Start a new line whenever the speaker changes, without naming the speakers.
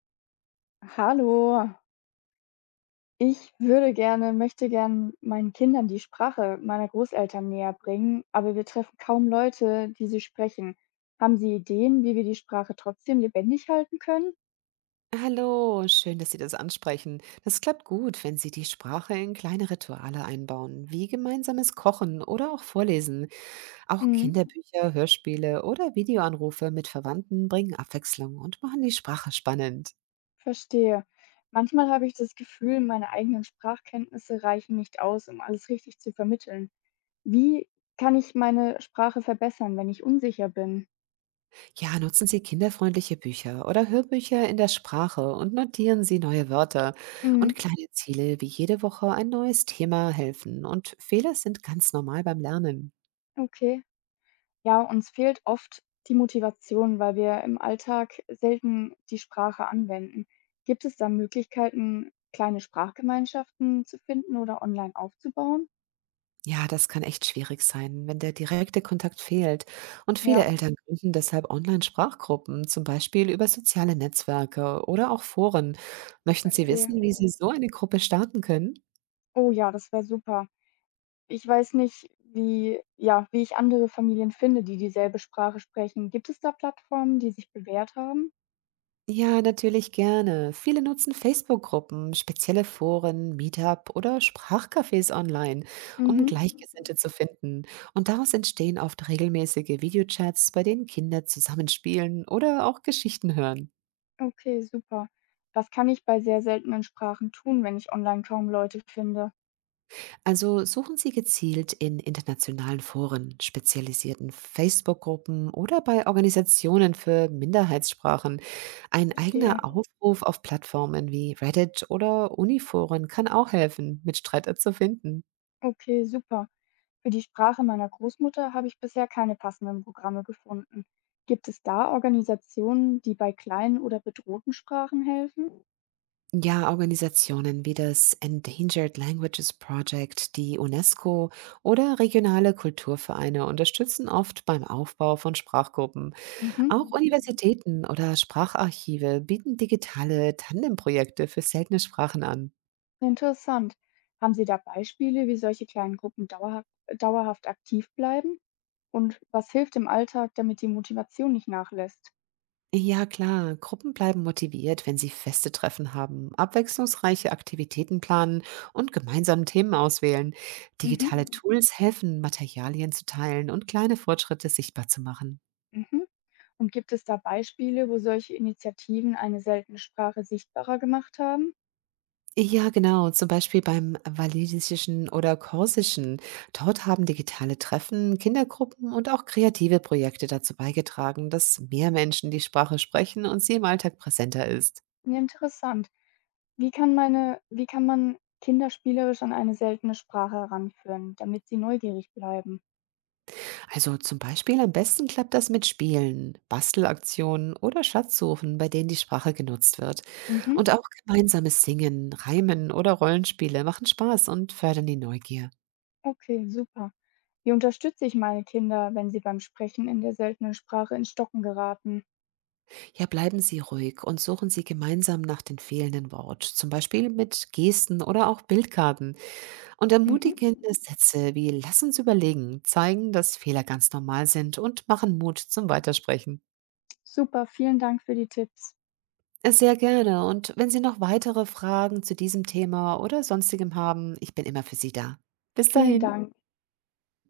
Hallo, möchte gerne meinen Kindern die Sprache meiner Großeltern näher bringen, aber wir treffen kaum Leute, die sie sprechen. Haben Sie Ideen, wie wir die Sprache trotzdem lebendig halten können?
Hallo, schön, dass Sie das ansprechen. Das klappt gut, wenn Sie die Sprache in kleine Rituale einbauen, wie gemeinsames Kochen oder auch Vorlesen. Auch
Mhm,
Kinderbücher, Hörspiele oder Videoanrufe mit Verwandten bringen Abwechslung und machen die Sprache spannend.
verstehe. Manchmal habe ich das Gefühl, meine eigenen Sprachkenntnisse reichen nicht aus, um alles richtig zu vermitteln. Wie kann ich meine Sprache verbessern, wenn ich unsicher bin?
Ja, nutzen Sie kinderfreundliche Bücher oder Hörbücher in der Sprache und notieren Sie neue Wörter. Und
Mhm,
kleine Ziele wie jede Woche ein neues Thema helfen und Fehler sind ganz normal beim Lernen.
okay. Ja, uns fehlt oft die Motivation, weil wir im Alltag selten die Sprache anwenden. Gibt es da Möglichkeiten, kleine Sprachgemeinschaften zu finden oder online aufzubauen?
Ja, das kann echt schwierig sein, wenn der direkte Kontakt fehlt. Und viele
Ja,
Eltern gründen deshalb Online-Sprachgruppen, zum Beispiel über soziale Netzwerke oder auch Foren. Möchten Sie
verstehe.
wissen, wie Sie so eine Gruppe starten können?
Oh ja, das wäre super. Ich weiß nicht, wie ich andere Familien finde, die dieselbe Sprache sprechen. Gibt es da Plattformen, die sich bewährt haben?
Ja, natürlich gerne. Viele nutzen Facebook-Gruppen, spezielle Foren, Meetup oder Sprachcafés online, um
Mhm.
Gleichgesinnte zu finden. Und daraus entstehen oft regelmäßige Videochats, bei denen Kinder zusammenspielen oder auch Geschichten hören.
Okay, super. Was kann ich bei sehr seltenen Sprachen tun, wenn ich online kaum Leute finde?
Also suchen Sie gezielt in internationalen Foren, spezialisierten Facebook-Gruppen oder bei Organisationen für Minderheitssprachen. Ein
Verstehe.
eigener Aufruf auf Plattformen wie Reddit oder Uniforen kann auch helfen, Mitstreiter zu finden.
Okay, super. Für die Sprache meiner Großmutter habe ich bisher keine passenden Programme gefunden. Gibt es da Organisationen, die bei kleinen oder bedrohten Sprachen helfen?
Ja, Organisationen wie das Endangered Languages Project, die UNESCO oder regionale Kulturvereine unterstützen oft beim Aufbau von Sprachgruppen. Auch
Mhm.
Universitäten oder Spracharchive bieten digitale Tandemprojekte für seltene Sprachen an.
Interessant. Haben Sie da Beispiele, wie solche kleinen Gruppen dauerhaft aktiv bleiben? Und was hilft im Alltag, damit die Motivation nicht nachlässt?
Ja klar, Gruppen bleiben motiviert, wenn sie feste Treffen haben, abwechslungsreiche Aktivitäten planen und gemeinsam Themen auswählen. Digitale
Mhm.
Tools helfen, Materialien zu teilen und kleine Fortschritte sichtbar zu machen.
Mhm. Und gibt es da Beispiele, wo solche Initiativen eine seltene Sprache sichtbarer gemacht haben?
Ja, genau. Zum Beispiel beim walisischen oder korsischen. Dort haben digitale Treffen, Kindergruppen und auch kreative Projekte dazu beigetragen, dass mehr Menschen die Sprache sprechen und sie im Alltag präsenter ist.
Interessant. Wie kann man Kinder spielerisch an eine seltene Sprache heranführen, damit sie neugierig bleiben?
Also zum Beispiel am besten klappt das mit Spielen, Bastelaktionen oder Schatzsuchen, bei denen die Sprache genutzt wird. Und
Mhm.
auch gemeinsames Singen, Reimen oder Rollenspiele machen Spaß und fördern die Neugier.
Okay, super. Wie unterstütze ich meine Kinder, wenn sie beim Sprechen in der seltenen Sprache ins Stocken geraten?
Ja, bleiben Sie ruhig und suchen Sie gemeinsam nach den fehlenden Wort, zum Beispiel mit Gesten oder auch Bildkarten. Und
Mhm.
ermutigende Sätze wie Lass uns überlegen zeigen, dass Fehler ganz normal sind und machen Mut zum Weitersprechen.
Super, vielen Dank für die Tipps.
Sehr gerne. Und wenn Sie noch weitere Fragen zu diesem Thema oder sonstigem haben, ich bin immer für Sie da. Bis
Vielen
dahin.
Dank.